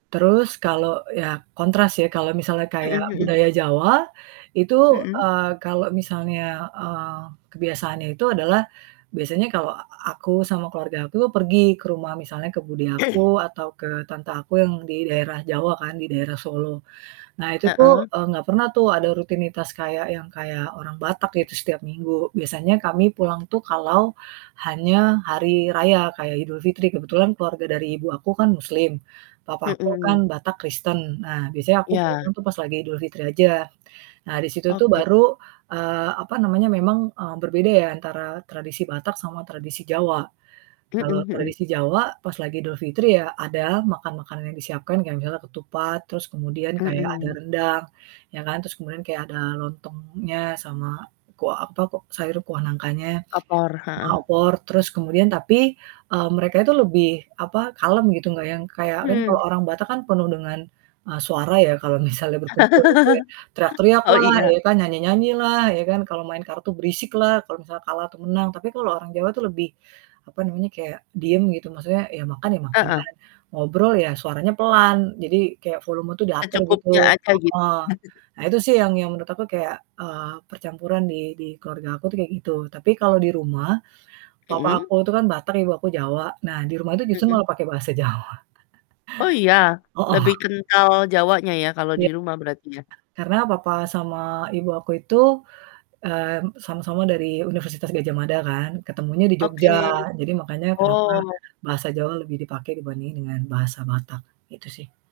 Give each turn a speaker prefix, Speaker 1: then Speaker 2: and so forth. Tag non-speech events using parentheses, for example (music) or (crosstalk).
Speaker 1: Terus kalau ya kontras ya, kalau misalnya kayak
Speaker 2: Mhm mhm.
Speaker 1: budaya Jawa, itu,
Speaker 2: Mhm.
Speaker 1: eee, kalau misalnya, eee, kebiasaannya itu adalah, biasanya kalau a a aku sama keluarga aku tuh pergi ke rumah misalnya ke bude aku,
Speaker 2: (clears throat)
Speaker 1: atau ke tante aku yang di daerah Jawa kan, di daerah Solo. Nah itu tuh,
Speaker 2: Heeh.
Speaker 1: eee, nggak pernah tuh ada rutinitas kayak yang kayak orang Batak gitu setiap minggu. Biasanya kami pulang tuh kalau hanya hari raya kayak Idul Fitri, kebetulan keluarga dari ibu aku kan muslim, papa aku kan
Speaker 2: Mhm.
Speaker 1: Batak Kristen. Nah biasanya aku
Speaker 2: Iya.
Speaker 1: pulangnya tuh pas lagi Idul Fitri aja. Nah di situ tuh
Speaker 2: Oke.
Speaker 1: baru, eee, apa namanya, memang, eee, berbeda ya antara tradisi Batak sama tradisi Jawa.
Speaker 2: Mhm
Speaker 1: Kalau
Speaker 2: mhm.
Speaker 1: tradisi Jawa pas lagi Idul Fitri ya ada makan-makanan yang disiapkan, kayak misalnya ketupat, terus kemudian kayak ada
Speaker 2: Mhm.
Speaker 1: rendang ya kan. Terus kemudian kayak ada lontongnya sama kuah apa kok sayur kuah nangkanya, kuah
Speaker 2: Opor?
Speaker 1: sama
Speaker 2: Heeh.
Speaker 1: opor, terus kemudian tapi, eee, mereka itu lebih apa, kalem gitu nggak yang kayak kan kalau
Speaker 2: Mhm.
Speaker 1: orang Batak kan penuh dengan, eee, suara ya, kalau misalnya berkumpul gitu ya,
Speaker 2: (laughs)
Speaker 1: teriak-teriak
Speaker 2: Oh
Speaker 1: lah,
Speaker 2: iya.
Speaker 1: ya kan, nyanyi-nyanyi lah ya kan, kalau main kartu berisik lah kalau misalnya kalah atau menang. Tapi kalau orang Jawa itu lebih, apa namanya, kayak diem gitu maksudnya, ya makan ya makan,
Speaker 2: Heeh.
Speaker 1: ngobrol ya suaranya pelan, jadi kayak volume tuh diatur gitu.
Speaker 2: Secukupnya aja gitu.
Speaker 1: Heeh.
Speaker 2: (chuckles)
Speaker 1: Nah itu sih yang yang menurut aku kayak, eee, percampuran di di keluarga aku tuh kayak gitu. Tapi kalau di rumah, papa
Speaker 2: Mhm.
Speaker 1: aku itu kan Batak, ibu aku Jawa, nah di rumah itu justru
Speaker 2: Mhm.
Speaker 1: pake bahasa Jawa.
Speaker 2: Oh iya,
Speaker 1: (chuckles)
Speaker 2: lebih
Speaker 1: Hooh.
Speaker 2: kental Jawanya ya, kalau di
Speaker 1: Iya.
Speaker 2: rumah berarti ya?
Speaker 1: Karena papa sama ibu aku itu, mmm, sama-sama dari Universitas Gadjah Mada kan, ketemunya di Jogja.
Speaker 2: Oke,
Speaker 1: Jadi makanya kenapa,
Speaker 2: oh.
Speaker 1: bahasa Jawa lebih dipakai dibanding dengan bahasa Batak, itu sih.